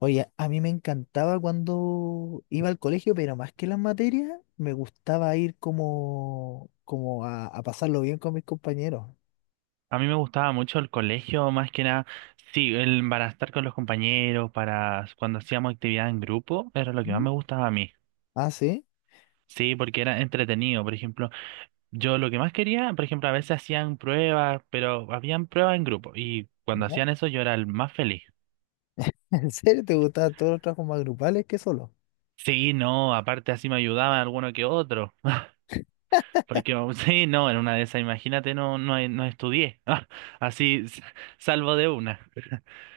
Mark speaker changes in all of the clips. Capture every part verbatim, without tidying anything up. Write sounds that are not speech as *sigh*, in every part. Speaker 1: Oye, a mí me encantaba cuando iba al colegio, pero más que las materias, me gustaba ir como, como a, a pasarlo bien con mis compañeros.
Speaker 2: A mí me gustaba mucho el colegio, más que nada, sí, el, para estar con los compañeros, para cuando hacíamos actividad en grupo, era lo que más
Speaker 1: ¿Mm?
Speaker 2: me gustaba a mí.
Speaker 1: Ah, sí,
Speaker 2: Sí, porque era entretenido, por ejemplo, yo lo que más quería, por ejemplo, a veces hacían pruebas, pero habían pruebas en grupo y cuando
Speaker 1: ¿no?
Speaker 2: hacían eso yo era el más feliz.
Speaker 1: *laughs* ¿En serio te gustaban todos los trabajos más grupales que solo?
Speaker 2: Sí, no, aparte así me ayudaban alguno que otro, *laughs* porque um, sí, no, en una de esas, imagínate, no, no, no estudié, *laughs* así s- salvo de una.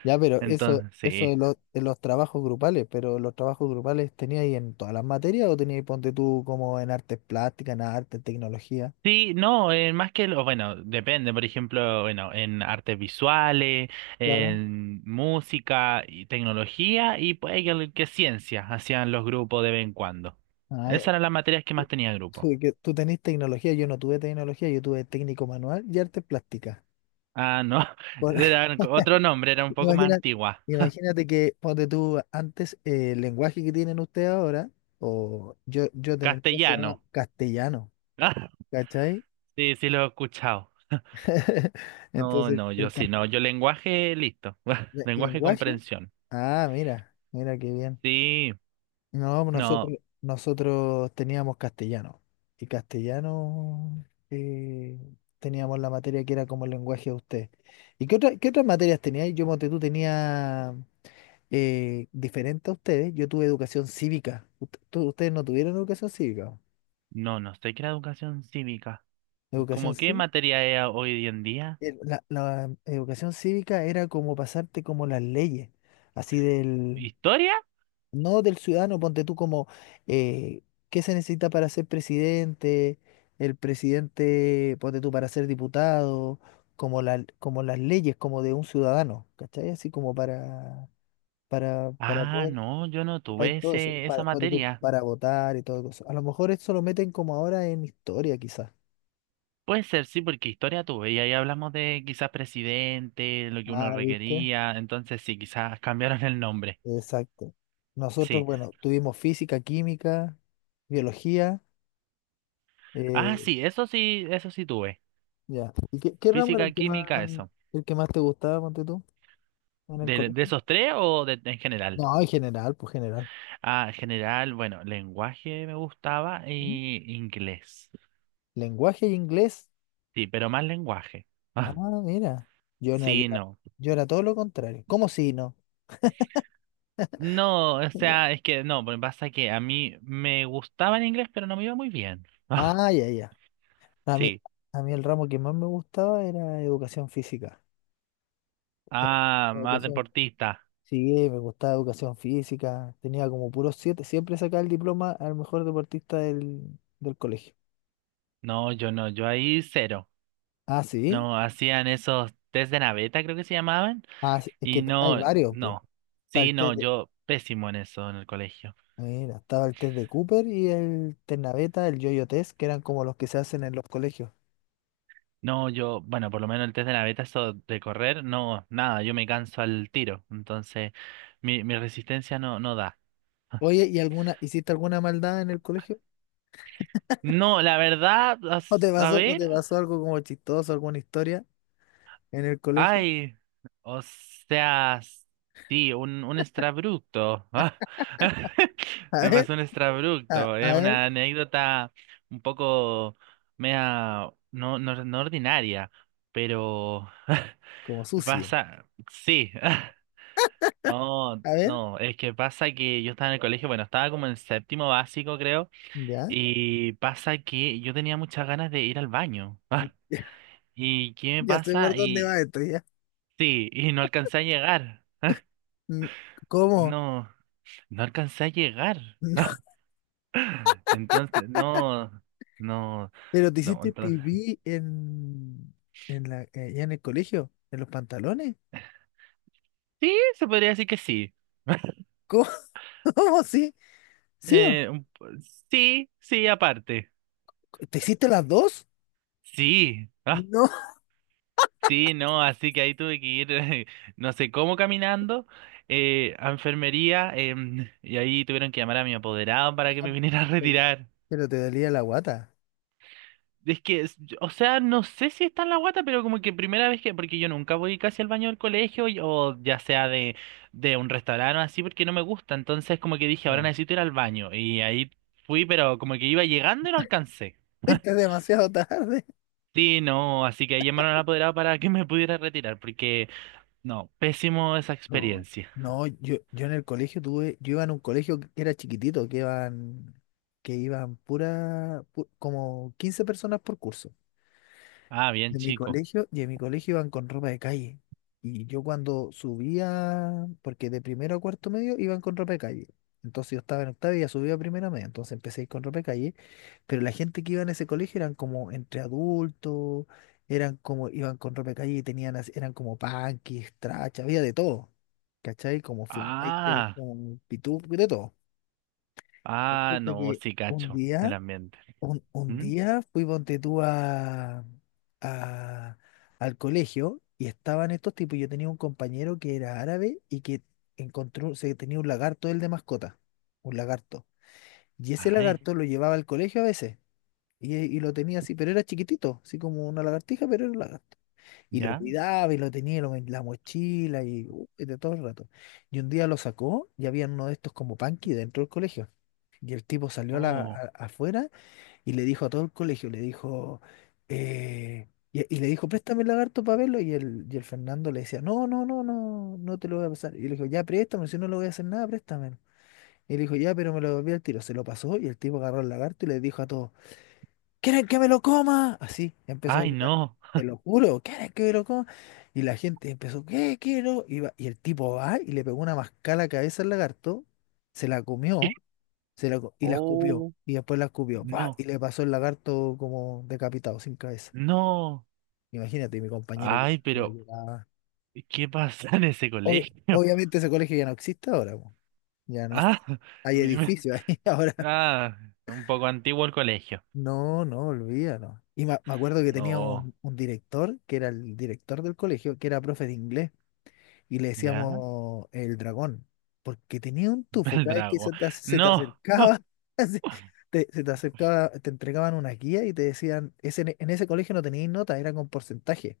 Speaker 1: Ya, pero eso,
Speaker 2: Entonces,
Speaker 1: eso
Speaker 2: sí.
Speaker 1: de los, de los trabajos grupales, pero los trabajos grupales tenías ahí en todas las materias o tenías, ponte tú, como en artes plásticas, ¿en arte, tecnología?
Speaker 2: Sí, no, eh, más que lo, bueno, depende, por ejemplo, bueno, en artes visuales,
Speaker 1: Claro.
Speaker 2: en música y tecnología y puede que, que ciencia hacían los grupos de vez en cuando.
Speaker 1: Ah, ya.
Speaker 2: Esas eran las materias que más
Speaker 1: Tú,
Speaker 2: tenía
Speaker 1: tú
Speaker 2: grupo.
Speaker 1: que- tú tenés tecnología, yo no tuve tecnología, yo tuve técnico manual y artes plásticas.
Speaker 2: Ah, no, *laughs*
Speaker 1: Por,
Speaker 2: era otro nombre, era un poco más
Speaker 1: Imagina-
Speaker 2: antigua.
Speaker 1: imagínate que, ponte tú, antes eh, el lenguaje que tienen ustedes ahora, o yo, yo tenía el mío, se llamaba
Speaker 2: Castellano.
Speaker 1: castellano, ¿cachai?
Speaker 2: *laughs* sí, sí lo he escuchado.
Speaker 1: *laughs*
Speaker 2: No,
Speaker 1: Entonces,
Speaker 2: no, yo
Speaker 1: el, ca-
Speaker 2: sí, no, yo lenguaje, listo. *laughs*
Speaker 1: le-
Speaker 2: Lenguaje
Speaker 1: lenguaje,
Speaker 2: comprensión.
Speaker 1: ah, mira, mira qué bien.
Speaker 2: Sí,
Speaker 1: No,
Speaker 2: no,
Speaker 1: nosotros, nosotros teníamos castellano. Y castellano eh, teníamos la materia que era como el lenguaje de usted. ¿Y qué, otra- qué otras materias teníais? Yo, Monte, tú tenía eh, diferente a ustedes. Yo tuve educación cívica. Ut- tú- ustedes no tuvieron educación cívica.
Speaker 2: no, no sé qué era educación cívica.
Speaker 1: Educación
Speaker 2: ¿Cómo qué
Speaker 1: cívica.
Speaker 2: materia es hoy en día?
Speaker 1: La, la educación cívica era como pasarte como las leyes, así del,
Speaker 2: ¿Historia?
Speaker 1: no del ciudadano, ponte tú como eh, qué se necesita para ser presidente, el presidente, ponte tú para ser diputado, como la, como las leyes, como de un ciudadano, ¿cachai? Así como para, para, para
Speaker 2: Ah,
Speaker 1: poder,
Speaker 2: no, yo no
Speaker 1: para
Speaker 2: tuve
Speaker 1: todo eso,
Speaker 2: ese, esa
Speaker 1: para, ponte tú
Speaker 2: materia.
Speaker 1: para votar y todo eso. A lo mejor esto lo meten como ahora en historia, quizás.
Speaker 2: Puede ser, sí, porque historia tuve y ahí hablamos de quizás presidente, lo que uno
Speaker 1: Ah, ¿viste?
Speaker 2: requería, entonces sí, quizás *laughs* cambiaron el nombre.
Speaker 1: Exacto. Nosotros,
Speaker 2: Sí.
Speaker 1: bueno, tuvimos física, química, biología.
Speaker 2: Ah,
Speaker 1: eh,
Speaker 2: sí, eso sí, eso sí tuve.
Speaker 1: Ya. ¿Y qué, qué ramo era
Speaker 2: Física,
Speaker 1: el que más,
Speaker 2: química, eso.
Speaker 1: el que más te gustaba, ponte tú, en el
Speaker 2: ¿De, de
Speaker 1: colegio?
Speaker 2: esos tres o de, en general?
Speaker 1: No, en general, pues general.
Speaker 2: Ah, en general, bueno, lenguaje me gustaba
Speaker 1: ¿Mm?
Speaker 2: y inglés.
Speaker 1: Lenguaje y inglés.
Speaker 2: Sí, pero más lenguaje. *laughs*
Speaker 1: Ah,
Speaker 2: Ah,
Speaker 1: mira. Yo no, yo
Speaker 2: sí,
Speaker 1: era,
Speaker 2: no.
Speaker 1: yo era todo lo contrario. ¿Cómo si no?
Speaker 2: No, o sea, es que no, porque pasa que a mí me gustaba el inglés, pero no me iba muy bien. *laughs*
Speaker 1: Ah, ya, ya. A mí,
Speaker 2: Sí.
Speaker 1: a mí el ramo que más me gustaba era educación física. Eh,
Speaker 2: Ah, más
Speaker 1: Educación,
Speaker 2: deportista.
Speaker 1: sí, me gustaba educación física. Tenía como puros siete. Siempre sacaba el diploma al mejor deportista del, del colegio.
Speaker 2: No, yo no, yo ahí cero.
Speaker 1: Ah, sí.
Speaker 2: No, hacían esos test de naveta, creo que se llamaban,
Speaker 1: Ah, sí. Es
Speaker 2: y
Speaker 1: que hay
Speaker 2: no,
Speaker 1: varios, pues.
Speaker 2: no. Sí, no, yo pésimo en eso en el colegio.
Speaker 1: Mira, estaba el test de Cooper y el test naveta, el yo-yo test, que eran como los que se hacen en los colegios.
Speaker 2: No, yo, bueno, por lo menos el test de naveta, eso de correr, no, nada, yo me canso al tiro. Entonces, mi, mi resistencia no, no da.
Speaker 1: Oye, ¿y alguna, hiciste alguna maldad en el colegio?
Speaker 2: No, la verdad,
Speaker 1: ¿O
Speaker 2: as-
Speaker 1: te
Speaker 2: a
Speaker 1: pasó, o te
Speaker 2: ver.
Speaker 1: pasó algo como chistoso, alguna historia en el colegio?
Speaker 2: Ay, o sea, sí, un, un extrabructo. Ah, *laughs*
Speaker 1: *laughs* A
Speaker 2: me
Speaker 1: ver,
Speaker 2: pasó un
Speaker 1: a,
Speaker 2: extrabructo.
Speaker 1: a
Speaker 2: Es
Speaker 1: ver,
Speaker 2: una anécdota un poco mea, no, no, no ordinaria, pero *laughs*
Speaker 1: como sucia.
Speaker 2: pasa, sí. *laughs* No,
Speaker 1: A ver,
Speaker 2: no, es que pasa que yo estaba en el colegio, bueno, estaba como en séptimo básico, creo,
Speaker 1: ya,
Speaker 2: y pasa que yo tenía muchas ganas de ir al baño.
Speaker 1: *laughs*
Speaker 2: *laughs* ¿Y qué me
Speaker 1: ya sé por
Speaker 2: pasa?
Speaker 1: dónde va
Speaker 2: Y
Speaker 1: esto, ya.
Speaker 2: sí, y no alcancé a llegar.
Speaker 1: Mm. ¿Cómo?
Speaker 2: No, no alcancé a llegar.
Speaker 1: *laughs*
Speaker 2: *laughs* Entonces, no, no,
Speaker 1: ¿Pero te
Speaker 2: no,
Speaker 1: hiciste
Speaker 2: entonces.
Speaker 1: pipí en, en la, eh, ya en el colegio? ¿En los pantalones?
Speaker 2: Sí, se podría decir que sí. *laughs*
Speaker 1: ¿Cómo? *laughs* ¿Cómo? ¿Sí? ¿Sí o no?
Speaker 2: Eh, un po- sí, sí, aparte.
Speaker 1: ¿Te hiciste las dos?
Speaker 2: Sí, ah,
Speaker 1: No.
Speaker 2: sí, no, así que ahí tuve que ir, *laughs* no sé cómo caminando, eh, a enfermería, em, y ahí tuvieron que llamar a mi apoderado para que me
Speaker 1: *laughs*
Speaker 2: viniera a retirar.
Speaker 1: Pero te dolía la guata.
Speaker 2: Es que, es- o sea, no sé si está en la guata, pero como que primera vez que, porque yo nunca voy casi al baño del colegio y- o ya sea de, de un restaurante o así, porque no me gusta. Entonces como que dije, ahora
Speaker 1: Ya.
Speaker 2: necesito ir al baño. Y ahí fui, pero como que iba llegando y no alcancé.
Speaker 1: Fuiste demasiado tarde.
Speaker 2: Sí, no, así que ahí llamaron al apoderado para que me pudiera retirar, porque no, pésimo esa
Speaker 1: Oh,
Speaker 2: experiencia.
Speaker 1: no, yo, yo en el colegio tuve, yo iba en un colegio que era chiquitito, que iban, que iban pura, pu- como quince personas por curso
Speaker 2: Ah, bien,
Speaker 1: de mi
Speaker 2: chico.
Speaker 1: colegio, y en mi colegio iban con ropa de calle. Y yo cuando subía, porque de primero a cuarto medio iban con ropa de calle. Entonces yo estaba en octavo y ya subía a primero medio, entonces empecé a ir con ropa de calle, pero la gente que iba en ese colegio eran como entre adultos, eran como, iban con ropa de calle y tenían, as- eran como punkis, trachas, había de todo, ¿cachai? Como flaites,
Speaker 2: Ah,
Speaker 1: como pitú, de todo.
Speaker 2: ah,
Speaker 1: Resulta
Speaker 2: no,
Speaker 1: que
Speaker 2: sí,
Speaker 1: un
Speaker 2: cacho,
Speaker 1: día,
Speaker 2: el ambiente.
Speaker 1: un, un
Speaker 2: ¿Mm?
Speaker 1: día fui ponte tú a, a- al colegio y estaban estos tipos, yo tenía un compañero que era árabe y que encontró, se tenía un lagarto él de mascota, un lagarto. Y ese
Speaker 2: Ay,
Speaker 1: lagarto lo llevaba al colegio a veces. Y, y lo tenía así, pero era chiquitito, así como una lagartija, pero era un lagarto. Y lo
Speaker 2: ya.
Speaker 1: cuidaba y lo tenía lo- en la mochila y, uh, y de todo el rato. Y un día lo sacó y había uno de estos como panqui dentro del colegio. Y el tipo salió a la-
Speaker 2: Oh,
Speaker 1: a- afuera y le dijo a todo el colegio, le dijo, eh, y, y le dijo, préstame el lagarto para verlo. Y el, y el Fernando le decía, no, no, no, no, no te lo voy a pasar. Y le dijo, ya, préstame, si no le voy a hacer nada, préstame. Y le dijo, ya, pero me lo devolví al tiro. Se lo pasó y el tipo agarró el lagarto y le dijo a todos, ¿quieren que me lo coma? Así empezó a
Speaker 2: ay,
Speaker 1: gritar,
Speaker 2: no.
Speaker 1: te lo juro, ¿quieren que me lo coma? Y la gente empezó, ¿qué quiero? Y, va- y el tipo va y le pegó una mascada a la cabeza al lagarto, se la comió,
Speaker 2: *laughs*
Speaker 1: se la, co- y la escupió,
Speaker 2: Oh.
Speaker 1: y después la escupió, ¡pua!, y
Speaker 2: No,
Speaker 1: le pasó el lagarto como decapitado, sin cabeza.
Speaker 2: no.
Speaker 1: Imagínate, mi compañero
Speaker 2: Ay,
Speaker 1: lloraba,
Speaker 2: pero
Speaker 1: lloraba.
Speaker 2: ¿qué pasa en ese
Speaker 1: Obvi-
Speaker 2: colegio? *laughs*
Speaker 1: obviamente ese colegio ya no existe ahora, po. Ya no,
Speaker 2: Ah,
Speaker 1: *laughs* hay
Speaker 2: me- me-
Speaker 1: edificios ahí *laughs* ahora.
Speaker 2: ah, un poco antiguo el colegio.
Speaker 1: No, no, olvídalo. Y me, me acuerdo que tenía
Speaker 2: Oh,
Speaker 1: un, un director, que era el director del colegio, que era profe de inglés, y le
Speaker 2: ya,
Speaker 1: decíamos el dragón, porque tenía un
Speaker 2: *laughs*
Speaker 1: tufo,
Speaker 2: el
Speaker 1: cada vez que
Speaker 2: drago.
Speaker 1: se te, ac- se te
Speaker 2: No. Oh,
Speaker 1: acercaba, *laughs* así, te- se te acercaba, te entregaban una guía y te decían, ese, en ese colegio no tenías nota, era con porcentaje.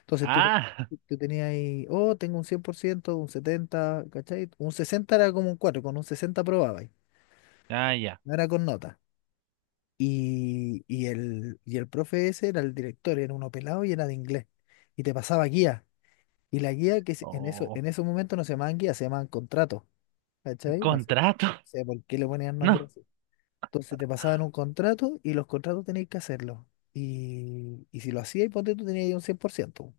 Speaker 1: Entonces tú, te-
Speaker 2: ah,
Speaker 1: tú tenías ahí, oh, tengo un cien por ciento, un setenta, ¿cachai? Un sesenta era como un cuatro, con un sesenta probabas,
Speaker 2: ah, ya.
Speaker 1: no era con nota. Y, y el, y el profe ese era el director, era uno pelado y era de inglés. Y te pasaba guía. Y la guía que se- en eso,
Speaker 2: Oh,
Speaker 1: en esos momentos no se llamaban guía, se llamaban contratos. ¿Cachai? No sé, no
Speaker 2: contrato.
Speaker 1: sé por qué le ponían nombre
Speaker 2: No.
Speaker 1: así. Entonces te pasaban un contrato y los contratos tenías que hacerlo. Y, y si lo hacías, ponte tú tenías ahí un cien por ciento.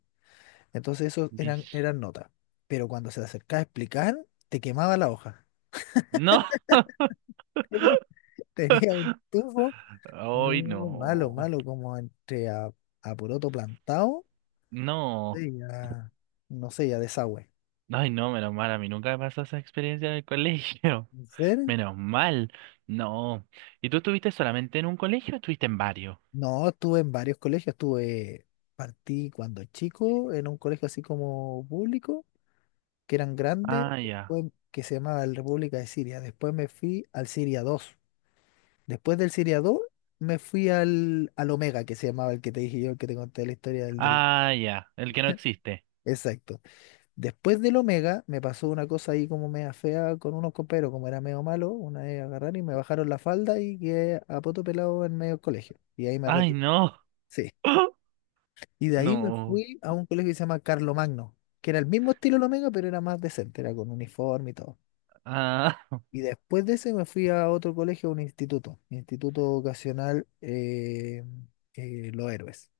Speaker 1: Entonces eso eran,
Speaker 2: mis-
Speaker 1: eran notas. Pero cuando se acercaba a explicar, te quemaba la hoja.
Speaker 2: No.
Speaker 1: *laughs* Tenía, Tenía un tufo.
Speaker 2: Ay,
Speaker 1: No, malo,
Speaker 2: no.
Speaker 1: malo, como entre a, a poroto plantado,
Speaker 2: No.
Speaker 1: sí, ya, no sé, ya desagüe.
Speaker 2: Ay, no, menos mal. A mí nunca me pasó esa experiencia en el colegio.
Speaker 1: ¿En
Speaker 2: *laughs*
Speaker 1: serio?
Speaker 2: Menos mal. No. ¿Y tú estuviste solamente en un colegio o estuviste en varios?
Speaker 1: No, estuve en varios colegios, estuve, partí cuando chico en un colegio así como público, que eran grandes,
Speaker 2: Ah, ya.
Speaker 1: después, que se llamaba el República de Siria, después me fui al Siria dos, después del Siria dos me fui al, al Omega, que se llamaba el que te dije yo, el que te conté la historia del, del...
Speaker 2: Ah, ya, el que no existe.
Speaker 1: Exacto. Después del Omega me pasó una cosa ahí como media fea con unos coperos, como era medio malo, una vez agarraron y me bajaron la falda y quedé a poto pelado en medio del colegio. Y ahí me
Speaker 2: Ay,
Speaker 1: retiré.
Speaker 2: no.
Speaker 1: Sí.
Speaker 2: *gasps*
Speaker 1: Y de ahí me
Speaker 2: No.
Speaker 1: fui a un colegio que se llama Carlo Magno, que era el mismo estilo del Omega, pero era más decente, era con uniforme y todo.
Speaker 2: Ah,
Speaker 1: Y después de ese me fui a otro colegio, a un instituto, Instituto Vocacional eh, eh, Los Héroes.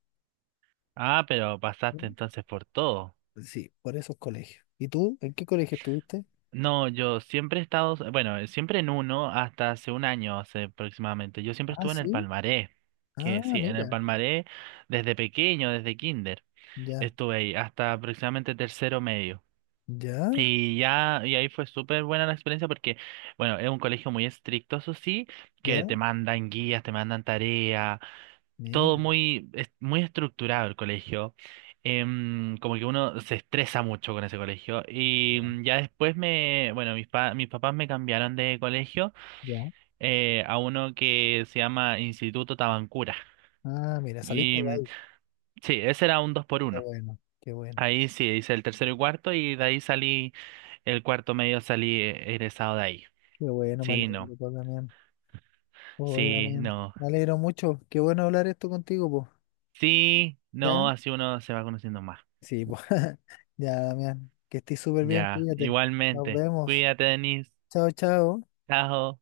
Speaker 2: *laughs* ah, pero pasaste
Speaker 1: ¿Mm?
Speaker 2: entonces por todo.
Speaker 1: Sí, por esos colegios. ¿Y tú? ¿En qué colegio estuviste?
Speaker 2: No, yo siempre he estado, bueno, siempre en uno hasta hace un año, hace aproximadamente. Yo siempre
Speaker 1: Ah,
Speaker 2: estuve en el
Speaker 1: sí.
Speaker 2: Palmaré,
Speaker 1: Ah,
Speaker 2: que sí, en el
Speaker 1: mira,
Speaker 2: Palmaré desde pequeño, desde kinder.
Speaker 1: ya,
Speaker 2: Estuve ahí hasta aproximadamente tercero medio.
Speaker 1: ya.
Speaker 2: Y ya, y ahí fue súper buena la experiencia porque, bueno, es un colegio muy estricto, eso sí,
Speaker 1: ¿Ya?
Speaker 2: que te mandan guías, te mandan tareas. Todo
Speaker 1: Mira,
Speaker 2: muy, es- muy estructurado el colegio. Em, como que uno se estresa mucho con ese colegio. Y
Speaker 1: ya,
Speaker 2: mm, ya después me, bueno, mis, pa- mis papás me cambiaron de colegio
Speaker 1: ya.
Speaker 2: eh, a uno que se llama Instituto Tabancura.
Speaker 1: Ah, mira, saliste
Speaker 2: Y
Speaker 1: de
Speaker 2: mm,
Speaker 1: ahí.
Speaker 2: sí, ese era un dos por
Speaker 1: Qué
Speaker 2: uno.
Speaker 1: bueno, qué bueno,
Speaker 2: Ahí sí, hice el tercero y cuarto y de ahí salí, el cuarto medio salí eh, egresado de ahí.
Speaker 1: qué bueno, me
Speaker 2: Sí, no.
Speaker 1: alegro, pues, Damián. Oye,
Speaker 2: Sí,
Speaker 1: Damián,
Speaker 2: no.
Speaker 1: me alegro mucho. Qué bueno hablar esto contigo, pues.
Speaker 2: Sí,
Speaker 1: ¿Ya?
Speaker 2: no, así uno se va conociendo más.
Speaker 1: Sí, pues. *laughs* Ya, Damián, que estés súper bien,
Speaker 2: Ya,
Speaker 1: cuídate. Nos
Speaker 2: igualmente.
Speaker 1: vemos.
Speaker 2: Cuídate, Denise.
Speaker 1: Chao, chao.
Speaker 2: Chao.